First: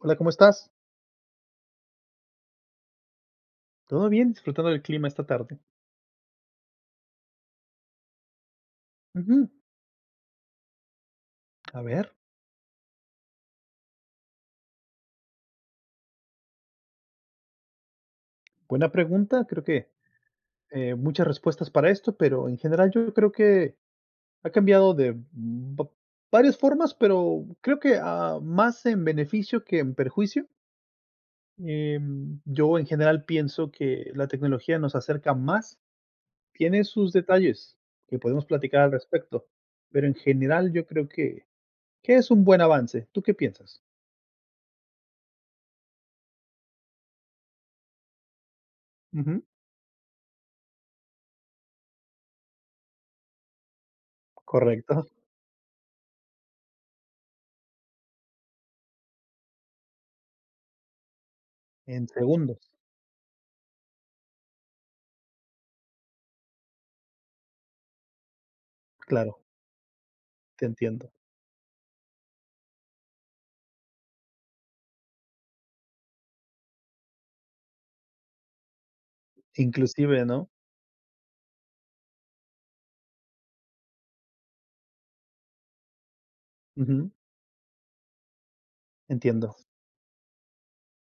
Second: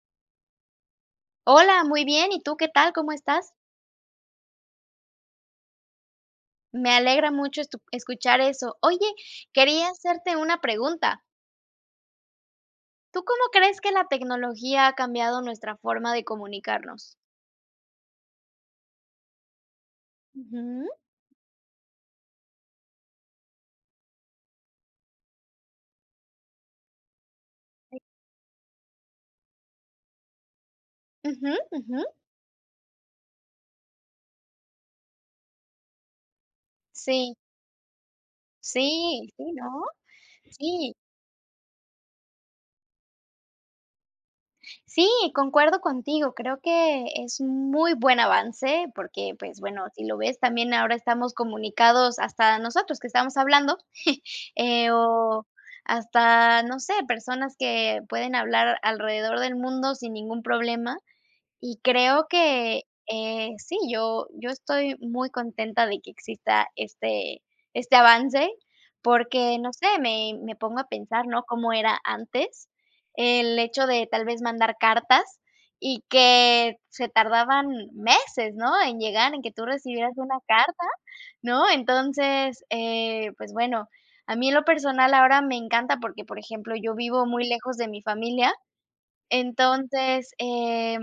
Hola, ¿cómo estás? Hola, muy bien. Y tú, ¿qué tal? ¿Cómo estás? Todo bien. Disfrutando del clima, esta tarde. Me alegra mucho, estu escuchar eso. Oye, Ujú. quería hacerte una pregunta. A ver. ¿Tú, cómo crees que la tecnología, ha cambiado nuestra forma de comunicarnos? Buena pregunta. Creo que, Ujú. eh, muchas respuestas para esto, pero en general, yo creo que ha cambiado de va varias formas. Pero creo que, Sí. ah, más en beneficio, que en perjuicio. Ujú, ujú. Em, yo en general, pienso que la tecnología nos acerca más. Tiene sus Sí. detalles, que podemos platicar al Sí, respecto. sí, ¿no? Pero en general, yo Sí. creo que que es un buen avance. ¿Tú qué piensas? Sí, concuerdo contigo. Creo que es muy buen avance, porque, Ujú. pues, bueno, si lo ves, también, ahora estamos comunicados, hasta nosotros que estamos hablando. Eh, Correcto. o hasta, no sé, personas que pueden hablar alrededor del mundo, sin ningún problema. Y En creo segundos. que, eh, sí, yo yo estoy muy contenta, de que exista este este avance, Claro. porque no sé. Me me Te pongo a entiendo. pensar, ¿no? Cómo era antes, el hecho de tal vez mandar cartas, y que se tardaban meses, ¿no?, en llegar, en que tú recibieras Inclusive, una ¿no? carta, ¿no? Entonces, eh, pues, bueno, a mí en lo personal, ahora me encanta, porque por ejemplo, yo Ujú. vivo muy lejos de mi familia, Entiendo. entonces, eh,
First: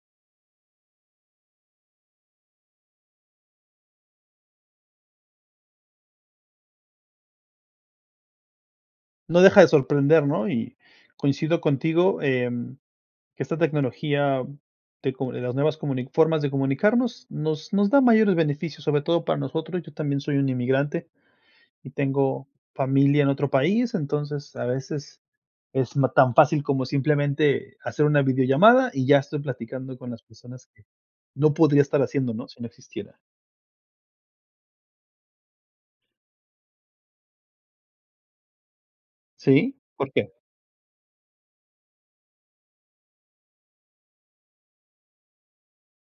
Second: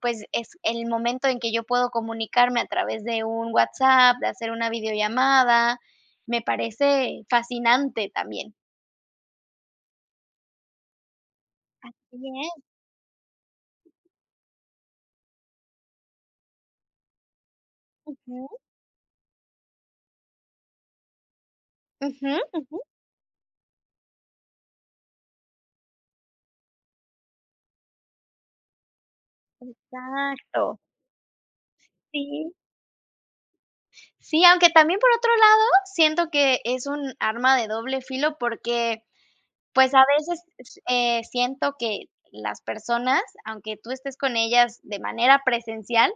pues es el momento, en que yo puedo comunicarme a través de un WhatsApp, de hacer una videollamada. Me parece fascinante, también. No deja de sorprender, ¿no? Y, coincido contigo, Así es. em, que esta tecnología de comu de las nuevas comuni formas de comunicarnos nos nos da mayores Ujú. beneficios, sobre todo para nosotros. Yo también soy un inmigrante y Ujú, tengo ujú. familia en otro país, entonces a veces es no tan fácil como simplemente hacer una videollamada y ya estoy platicando con las personas Exacto. que no podría estar haciéndolo, ¿no?, Sí. si no existiera. Sí, aunque también, por otro lado, siento que es un arma de doble filo porque, ¿Sí? pues, a ¿Por qué? veces s eh, siento que las personas, aunque tú estés con ellas de manera presencial,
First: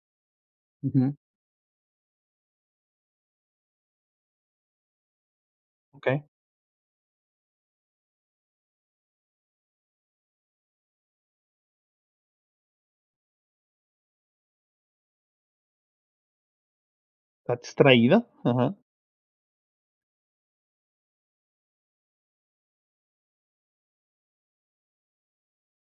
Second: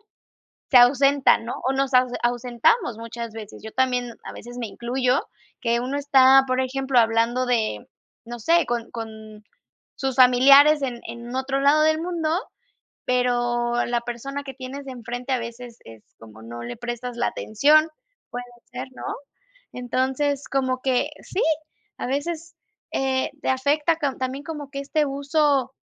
se Ujú. ausentan, ¿no? O nos ause ausentamos muchas veces. Yo también, a veces me incluyo que uno Okey. está, por ejemplo, hablando de, no sé, con con sus familiares en en otro lado del mundo, pero la persona que tienes enfrente a veces es como no le prestas la ¿Esta atención, extraida? puede Ajá. ser, ¿no? Entonces, como que sí, a veces, eh, te afecta con también como que este uso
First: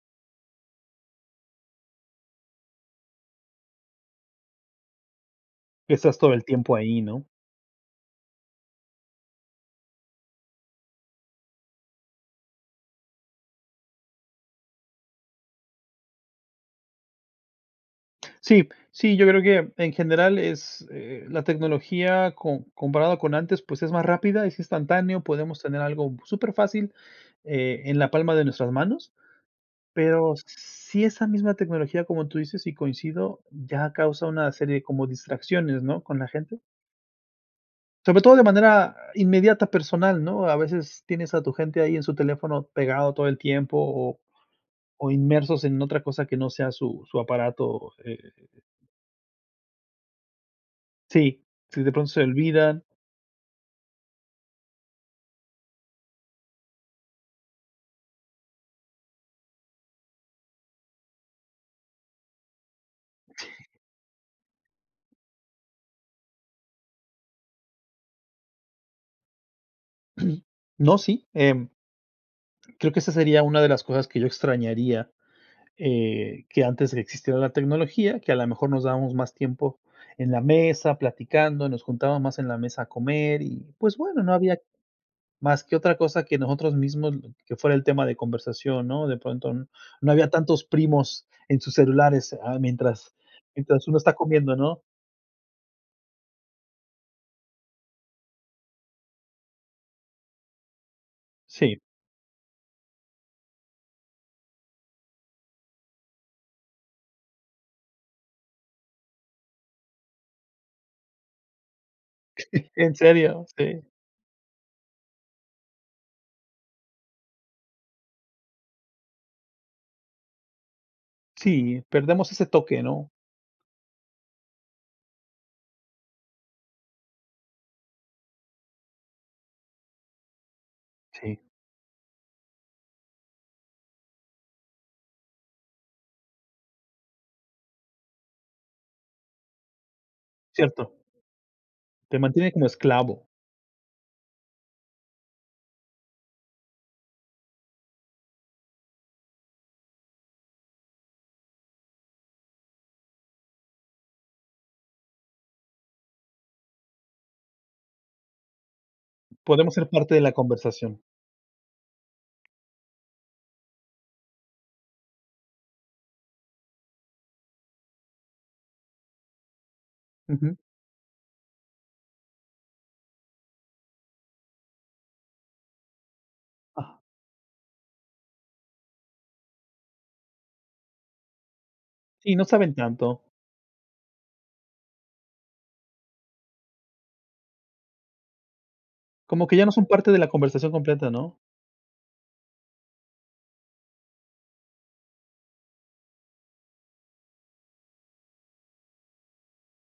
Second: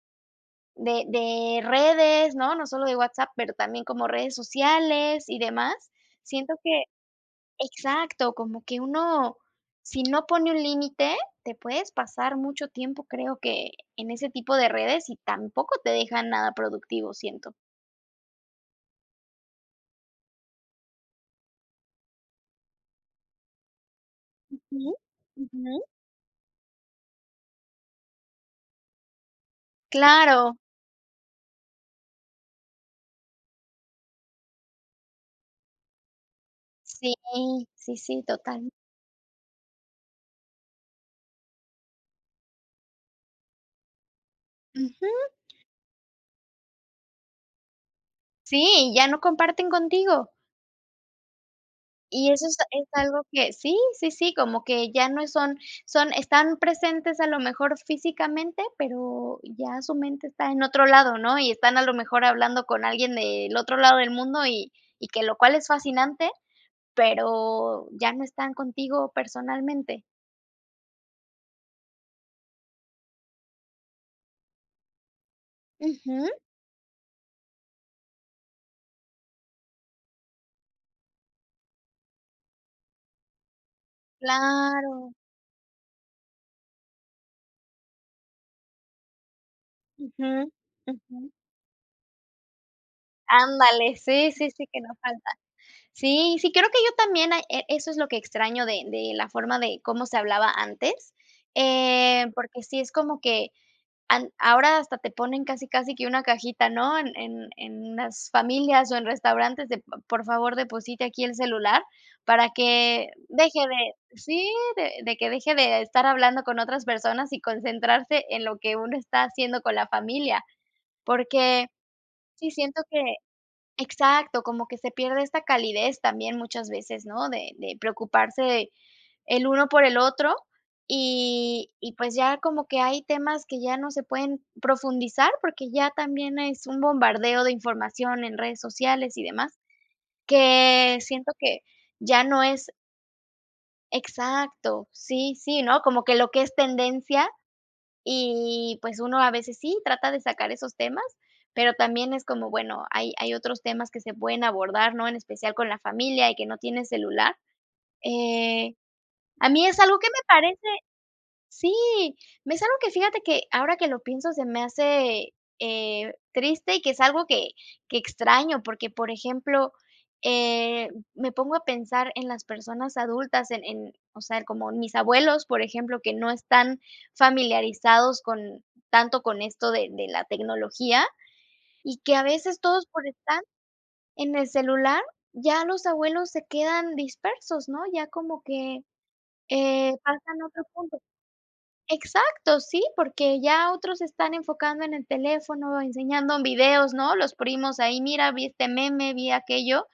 de de redes, ¿no? No solo de WhatsApp, pero también como redes sociales y demás. Estás todo el Siento tiempo que ahí, ¿no? exacto como que uno, si no pone un límite, te puedes pasar mucho tiempo, creo que, en ese tipo de redes, y tampoco te dejan nada productivo, siento. Sí, sí, yo creo que, en general es, eh, la tecnología com comparado con antes, pues, es más rápida, es Ujú, instantáneo, podemos tener ujú. algo superfácil eh, en la palma de nuestras manos. Pero Claro. sí esa misma tecnología, como tú dices, y coincido, ya causa una serie como distracciones, ¿no?, con la gente. Sí, sí, Sobre sí, todo de total manera inmediata personal, ¿no? A veces tienes a tu gente ahí en su teléfono pegado todo el tiempo o o Ujú. inmersos en otra cosa que no sea su su aparato, eh Sí, ya no comparten contigo. Sí, si, de pronto se Y eso esta olvidan. es algo que sí, sí, sí, como que ya no son son están presentes a lo mejor físicamente, pero ya su mente está en otro lado, ¿no?, y están a lo mejor hablando con alguien del otro lado del mundo, y y que lo cual es fascinante, pero ya no están contigo personalmente. No, sí, em creo que esa sería una de las cosas que yo extrañaría, Ujú. eh, que antes de que existiera la tecnología, que a la mejor nos dábamos más tiempo en la mesa, platicando, nos juntábamos más en la mesa a comer y, pues bueno, no había Claro. más que otra cosa que nosotros mismos que fuera el tema de conversación, ¿no?, de pronto, no había Ujú, tantos primos ujú. en sus celulares, ah, mientras mientras Ándale, uno está sí, sí, comiendo, sí, que ¿no? no falta, sí, sí, creo que yo también, hay e eso es lo que extraño de de la forma de cómo se hablaba antes, Sí. eh, porque sí es como que an ahora hasta te ponen casi casi que una cajita, ¿no?, en en en unas familias o en restaurantes de: "P por favor, deposite aquí el celular", para En que serio, deje sí. de, sí, de de que deje de estar hablando con otras personas y concentrarse en lo que uno está haciendo con la familia, porque Sí, perdemos ese sí siento toque, que ¿no? exacto, como que se pierde esta calidez también muchas veces, ¿no?, de de preocuparse el uno por el otro, Sí. y y, pues, ya como que hay temas que ya no se pueden profundizar, porque ya también es un bombardeo de información en redes sociales y demás, Cierto. que siento que Te ya no mantiene como es esclavo. Exacto, sí, sí, ¿no?, como que lo que es tendencia, y pues, uno a veces sí trata de sacar esos temas, pero también es como, bueno, hay hay otros temas que se pueden abordar, ¿no?, en especial con la familia y que no tiene celular, eh, a mí Podemos es ser algo ¿que parte de me la parece? conversación. Sí, me es algo que fíjate que ahora que lo pienso se me hace, eh, triste y que es algo que que extraño, porque, por ejemplo, Ujú. eh, me pongo a pensar en las personas adultas, en en, o sea, en como mis abuelos, por ejemplo, que no están Ajá. familiarizados con tanto con esto de de la tecnología, y que a Sí, no veces saben todos por tanto. estar en el celular, ya los abuelos se quedan dispersos, ¿no?, ya como que, Como que ya no son eh, parte de la pasan a otro conversación punto, completa, ¿no? exacto, sí, porque ya otros se están enfocando en el teléfono, enseñando videos, ¿no?, los primos ahí: "Mira, vi este meme, vi aquello",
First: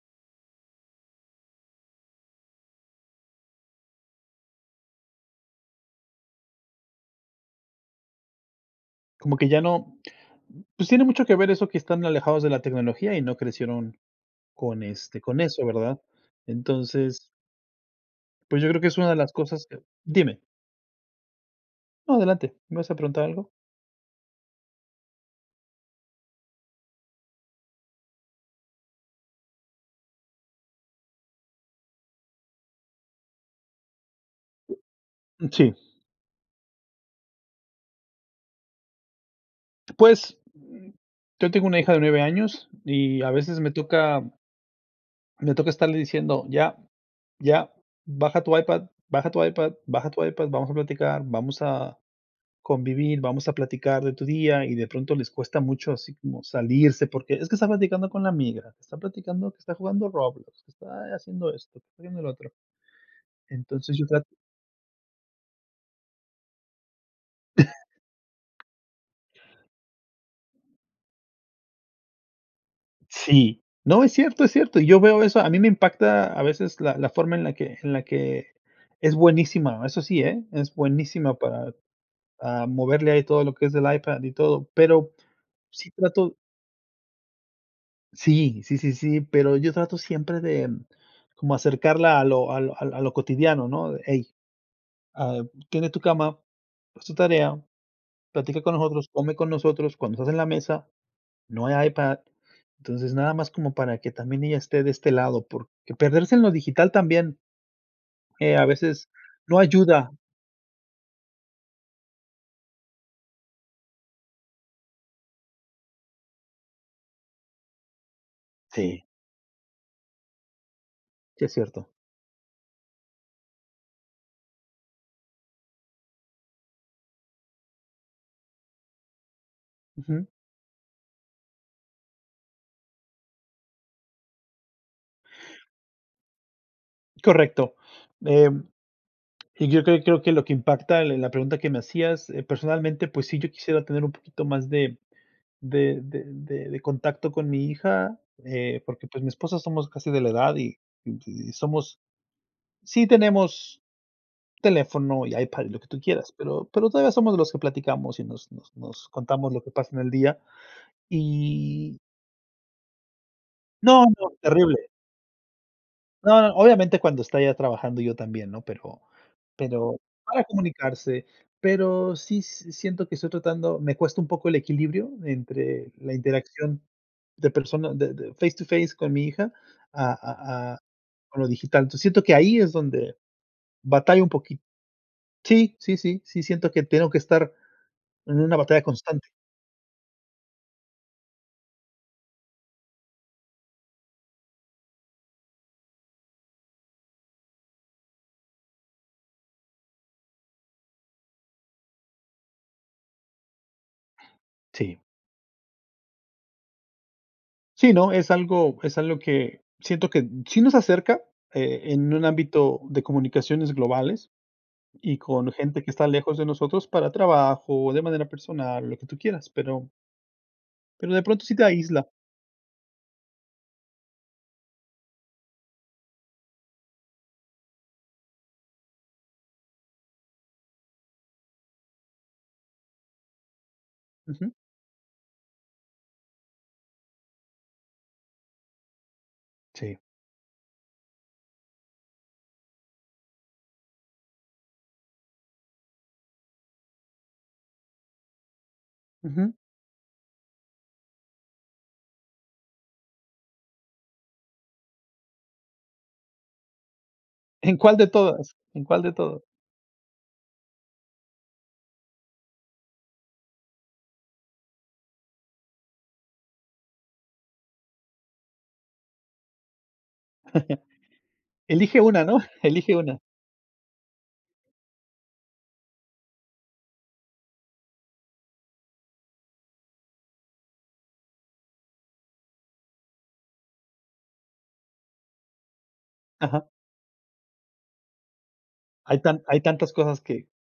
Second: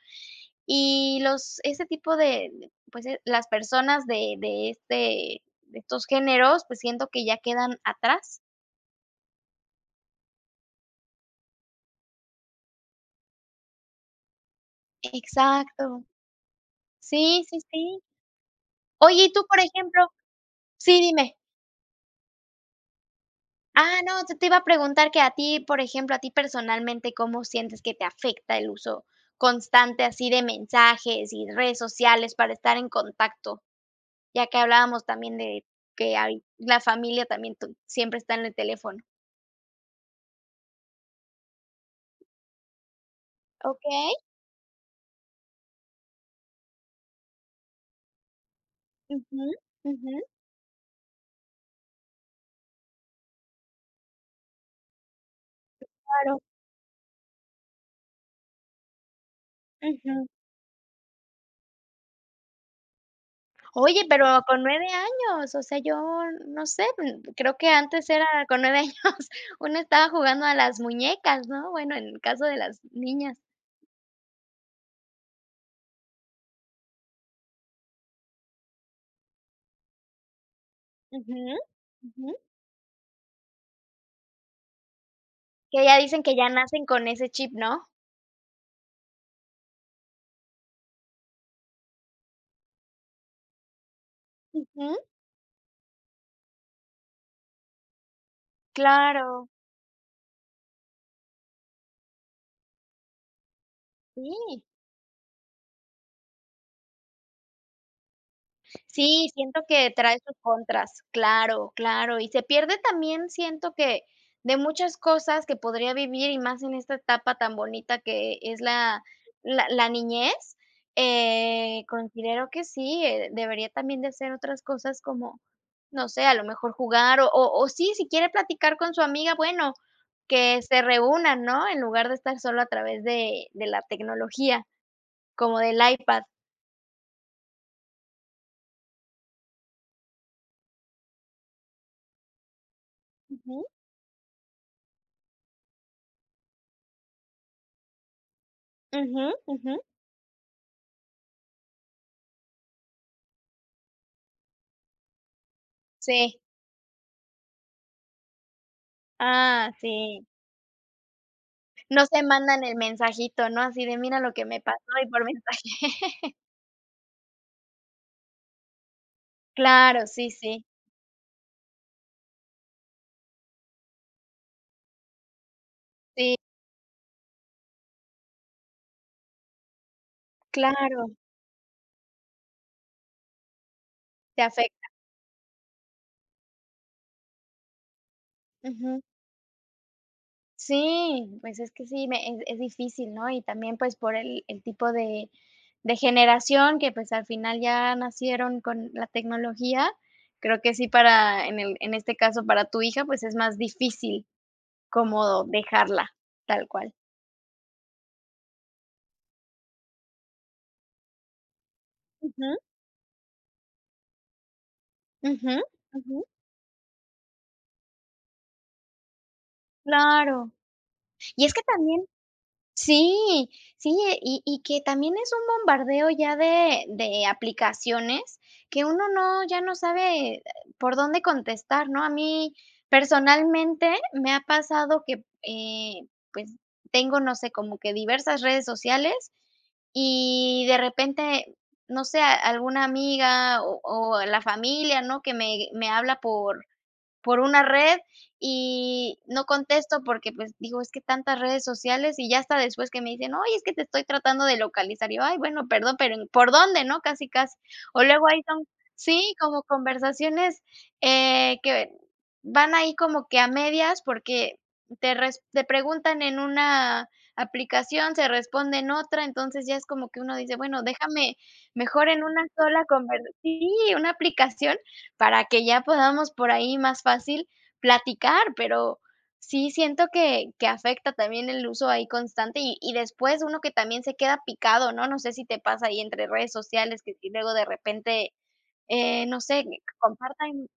y los ese tipo de, pues, eh, las personas de de este de estos géneros, pues, siento que ya quedan atrás. Como que ya no pues, tiene mucho que ver eso que están alejados de la tecnología y no crecieron con, este, con eso, ¿verdad? Exacto. Entonces Sí, sí, sí. pues, yo creo que es una de Oye, y las tú, por cosas que ejemplo Dime. Sí, dime. No, adelante, ¿me vas a preguntar algo? Ah, no, yo te iba a preguntar que a ti, por ejemplo, a ti personalmente, ¿cómo sientes que te afecta el uso constante, así de mensajes y redes sociales para estar en contacto? Ya que hablábamos también Mm, de sí. que hay la familia también tú siempre está en el teléfono. Pues, mm, yo tengo una hija de 9 años y a veces me Okey. toca me toca estarle diciendo: "Ya, ya, baja tu iPad, baja tu Ujú. iPad, baja tu Ujú. iPad, vamos a platicar, vamos a convivir, vamos a platicar de tu día". Y de pronto, les cuesta Sí, mucho así claro. como salirse porque es que está platicando con la amiga, está platicando, que está jugando Ujú. Roblox, que está haciendo esto, que está viendo lo otro. Entonces Oye, yo trat pero con 9 años, o sea, yo no sé, mm, creo que antes era, con 9 años, una estaba jugando a las muñecas, ¿no? Bueno, en el caso de las niñas. Sí, no, es cierto, es cierto. Y yo veo eso, a mí me impacta a veces la la forma en la que en la que, es buenísima, eso sí, ¿eh?, es buenísima Ujú. para, Ujú. ah, moverle ahí todo lo que es del iPad y todo. Pero Que sí, ya dicen que trato ya nacen con ese chip, ¿no? Sí, sí, sí, sí, pero yo trato siempre de como acercarla a lo al al a lo cotidiano, ¿no?, de: "Ey, Ujú. ah, tiende tu cama, haz tu tarea, platica con nosotros, come Claro. con nosotros, cuando estás en la mesa, no hay iPad". Entonces, nada más como para que también ella Sí. esté de este lado, porque perderse en lo digital también eh, a veces Sí, no siento que ayuda. trae sus contras. Claro, claro, y se pierde también siento que de muchas cosas que podría vivir, y más en esta etapa tan bonita que e es Sí. la la la niñez, Sí, es eh, cierto. considero que sí, eh, debería también de hacer otras cosas como, no sé, a lo mejor jugar o o o sí, si quiere platicar con su amiga, bueno, Ujú. que se reúnan, ¿no?, en lugar de estar solo a través de de la tecnología, como del iPad. Correcto, em, y yo creo creo que lo que impacta en la pregunta que me hacías, eh, personalmente, pues sí, yo Ujú. quisiera tener un poquito más de de de de de contacto con mi hija, eh, porque, pues, mi Ujú, esposa, ujú. somos casi de la edad, y y somos Sí tenemos teléfono y iPad y lo que tú quieras, Sí. pero pero todavía somos los que platicamos y nos nos nos contamos lo que Ah, pasa en el sí. día y No se mandan el mensajito, ¿no?, así de No, mira lo no, que me terrible. pasó y por mensaje. No, no, obviamente cuando está ella trabajando, yo también, ¿no? Pero pero Claro, sí, para sí. comunicarse, pero sí s siento que estoy tratando me cuesta un poco el equilibrio entre la Sí. interacción de persona de de face to face con mi hija a a a Claro. con lo digital. Entonces, siento que ahí es donde batallo un Te poqui afecta. sí, sí, sí, sí siento que tengo que estar en una batalla Ujú. constante. Sí, pues, es que sí, me eh, es difícil, ¿no? Y también, pues, por el el tipo de de generación que, pues, al final, ya nacieron con la tecnología, creo que sí para en el en este caso para tu hija, pues, es más difícil Sí. como dejarla. Tal cual. Sí, ¿no? Es algo es algo que, siento que sí nos acerca, eh, en un Ujú. ámbito de comunicaciones globales y con Ujú, gente que está ujú. lejos de nosotros para trabajo, de manera personal o lo que tú quieras, pero Claro. pero de Y pronto es sí que te también aísla. Sí, sí, y y que también es un bombardeo ya de de aplicaciones, que uno no, ya no sabe, eh, por dónde contestar, ¿no? A mí, personalmente, me ha Ujú. pasado que, eh, pues, tengo, no sé, como que diversas redes sociales, Sí. y de repente, no sé, a alguna amiga o o la familia, ¿no?, que me me habla por por una red, y no Ujú. contesto porque, pues, digo, es que tantas redes sociales, y ya hasta después que me dicen: "Oye, es que te estoy tratando de localizar". Y yo: "Ay, bueno, perdón, pero en ¿Por dónde?", ¿no?, casi, casi. ¿En cuál O de luego ahí todas? son, ¿En cuál de sí, todo? como conversaciones, eh, que van ahí como que a medias, porque te res te preguntan en una aplicación, se responde en otra. Entonces, ya es como que uno dice: "Bueno, déjame Elige mejor una, en ¿no? una sola, Elige conver", una. sí, una aplicación para que ya podamos por ahí más fácil platicar. Pero sí, siento que que afecta también el uso ahí constante y y después uno que también se queda picado, ¿no? No sé si te pasa ahí entre redes Ajá. sociales, que si luego de repente, Hay eh, no tan hay sé, que tantas cosas que compartan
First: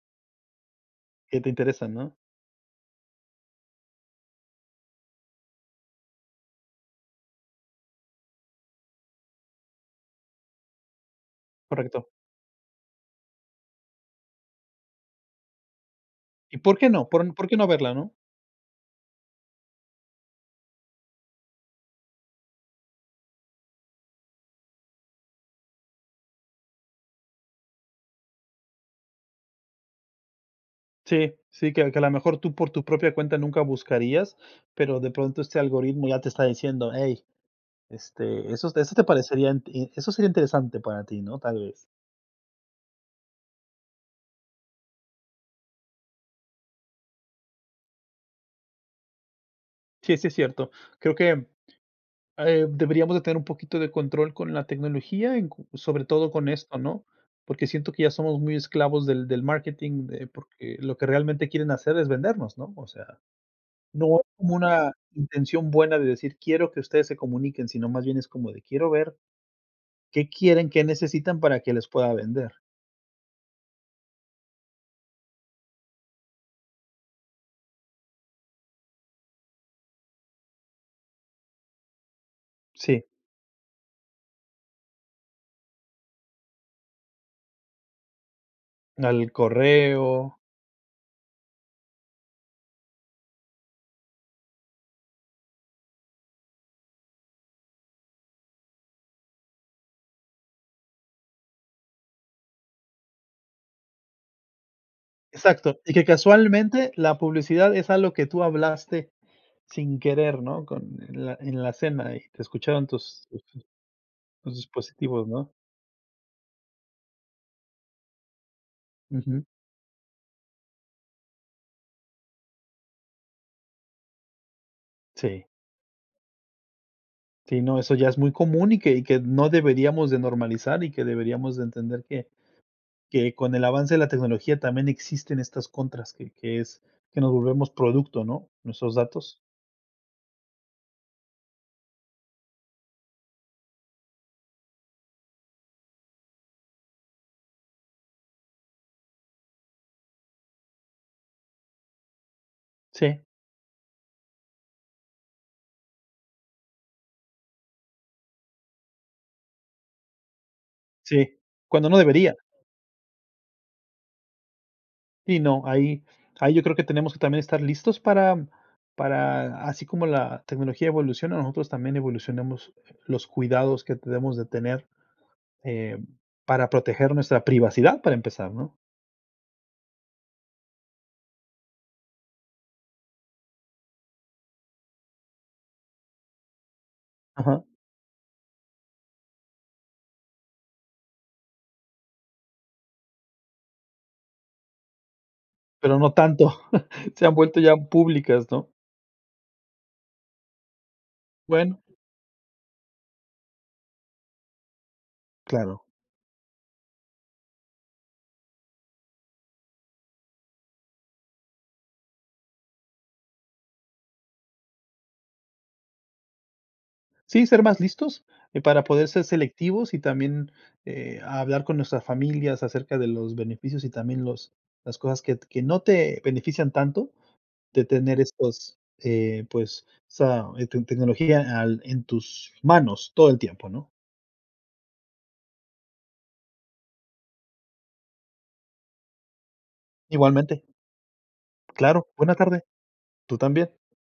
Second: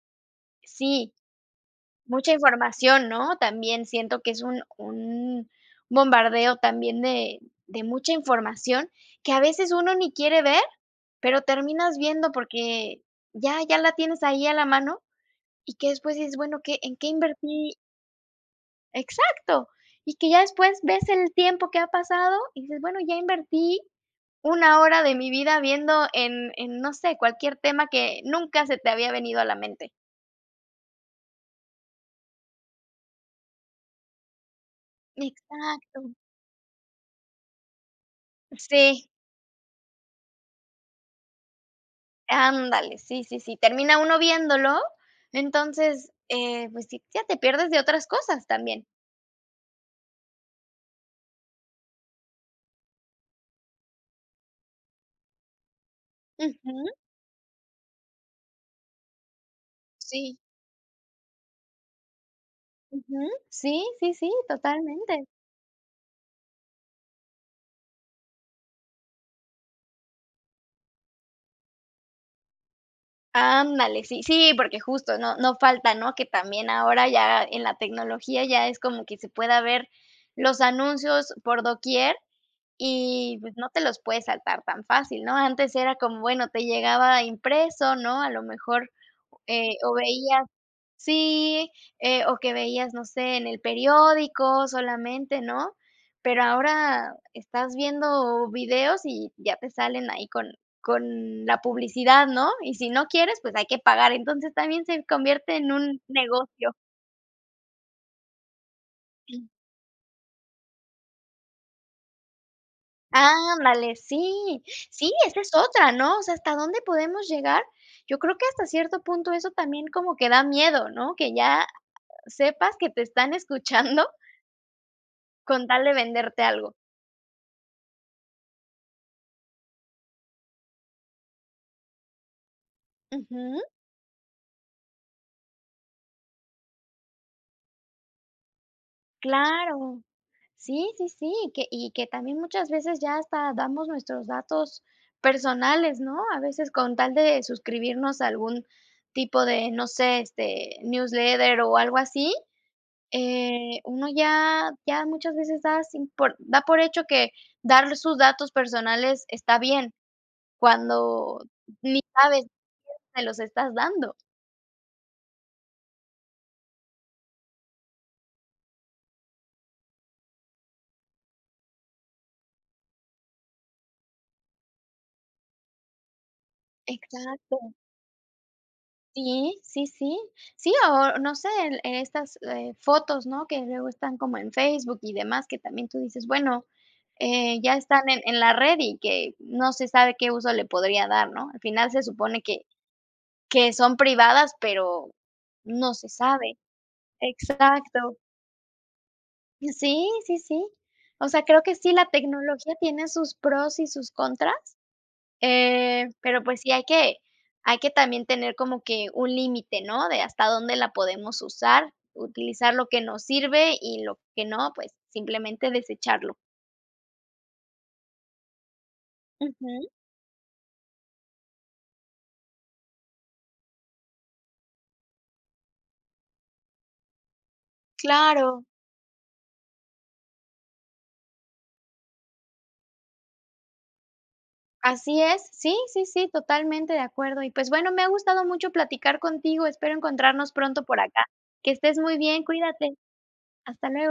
Sí, que te interesan, ¿no? mucha información, ¿no? También siento que es un un bombardeo también de de mucha información, que a veces uno ni quiere ver, pero terminas Correcto. viendo porque ya ya la tienes ahí a la mano, y que después dices: ¿Y "Bueno, por ¿qué qué en qué no? ¿Por por qué no invertí-?" verla, no? Exacto, y que ya después ves el tiempo que ha pasado y dices, bueno, ya invertí una hora de mi vida viendo, en en, no sé, cualquier tema que nunca se te había venido a la mente. Sí, sí, que que a lo mejor tú por tu propia cuenta nunca buscarías, pero de pronto este algoritmo Exacto. ya te está diciendo: "Ey, este, esos, esto te Sí. parecería, eso sería interesante para ti, ¿no?, tal vez". Ándale, sí sí sí, termina uno viéndolo, entonces, eh, pues sí, ya te pierdes de otras cosas también. Sí, sí, es cierto, creo que, eh, deberíamos de tener un poquito de control con la tecnología en cu sobre todo con esto, Ujú. ¿no?, porque siento que ya somos muy esclavos del del marketing, eh, Sí. porque lo que realmente quieren hacer es vendernos, ¿no?, o sea, Ujú, sí sí no sí, como una totalmente. intención buena de decir quiero que ustedes se comuniquen, sino más bien es como de, quiero ver qué quieren, qué necesitan para que les pueda vender. Ándale, sí sí, porque justo, no no falta, ¿no?, que también ahora ya en la tecnología ya es como que se pueda ver los anuncios por doquier, Sí. y, pues, no te los puedes saltar tan fácil, ¿no?, antes era como, bueno, te llegaba impreso, ¿no?, a lo mejor, Al eh, o correo veías, sí, eh, o que veías, no sé, en el periódico solamente, ¿no?, pero ahora estás viendo videos y ya te salen ahí con con la publicidad, ¿no?, y si no quieres, pues hay que pagar, entonces, también se convierte en Exacto, y un que negocio. casualmente la publicidad es algo que tú hablaste sin querer, ¿no?, con en la en la cena y te escucharon tus Ándale, tus sí sí, dispositivos, esa es ¿no? otra, ¿no?, o sea, ¿hasta dónde podemos llegar? Yo creo que hasta cierto punto Ujú. eso también como que da miedo, ¿no?, que ya sepas que te están escuchando Sí. Con tal de venderte algo. Sí, no, eso ya es muy común y que y que no deberíamos de normalizar, y que deberíamos de entender que que con el Ujú. avance de la tecnología también existen estas contras, que que es que nos volvemos producto, ¿no?, nuestros datos. Claro, sí sí sí, que, y que también muchas veces ya hasta damos nuestros datos personales, ¿no?, a veces con tal de suscribirnos a algún tipo de, no sé, este, newsletter o algo así, Sí. eh, uno ya ya muchas veces das sin por da por hecho que dar sus datos personales está bien, Sí, cuando cuando no ni debería. sabes a quién se los estás dando. Sí, no, ahí ahí yo creo que tenemos que también estar listos para para así como la tecnología evoluciona, nosotros también evolucionemos los cuidados que debemos de tener, em, para proteger nuestra Exacto. privacidad para empezar, ¿no? Sí sí sí sí, o no sé, el, e estas, eh, fotos, ¿no?, que luego están como en Facebook y demás, que también tú dices, bueno, eh, Ajá. ya están en en la red y que no se sabe qué uso le podría dar, ¿no?, al final se supone que que son privadas, pero no Pero se no tanto, sabe, se han vuelto ya exacto. públicas, ¿no? Y sí sí sí, o sea, creo que Bueno. sí, la tecnología tiene sus pros y sus contras, Claro. eh, pero, pues, sí hay que hay que también tener como que un límite, ¿no?, de hasta dónde la podemos usar, utilizar lo que nos sirve y lo que no, pues, simplemente desecharlo. Sí, ser más listos, eh, para poder ser Ujú. selectivos y también, eh, hablar con nuestras familias acerca de los beneficios y también los las cosas que que no te benefician tanto, de tener Claro. estos, eh, pues, esa, eh, te tecnología al en tus manos todo el tiempo, ¿no? Así es, sí sí sí, totalmente de acuerdo, y pues, bueno, me ha gustado mucho platicar contigo, espero encontrarnos Igualmente. pronto por acá, que estés Claro, muy buena bien, tarde, cuídate, tú también. hasta luego.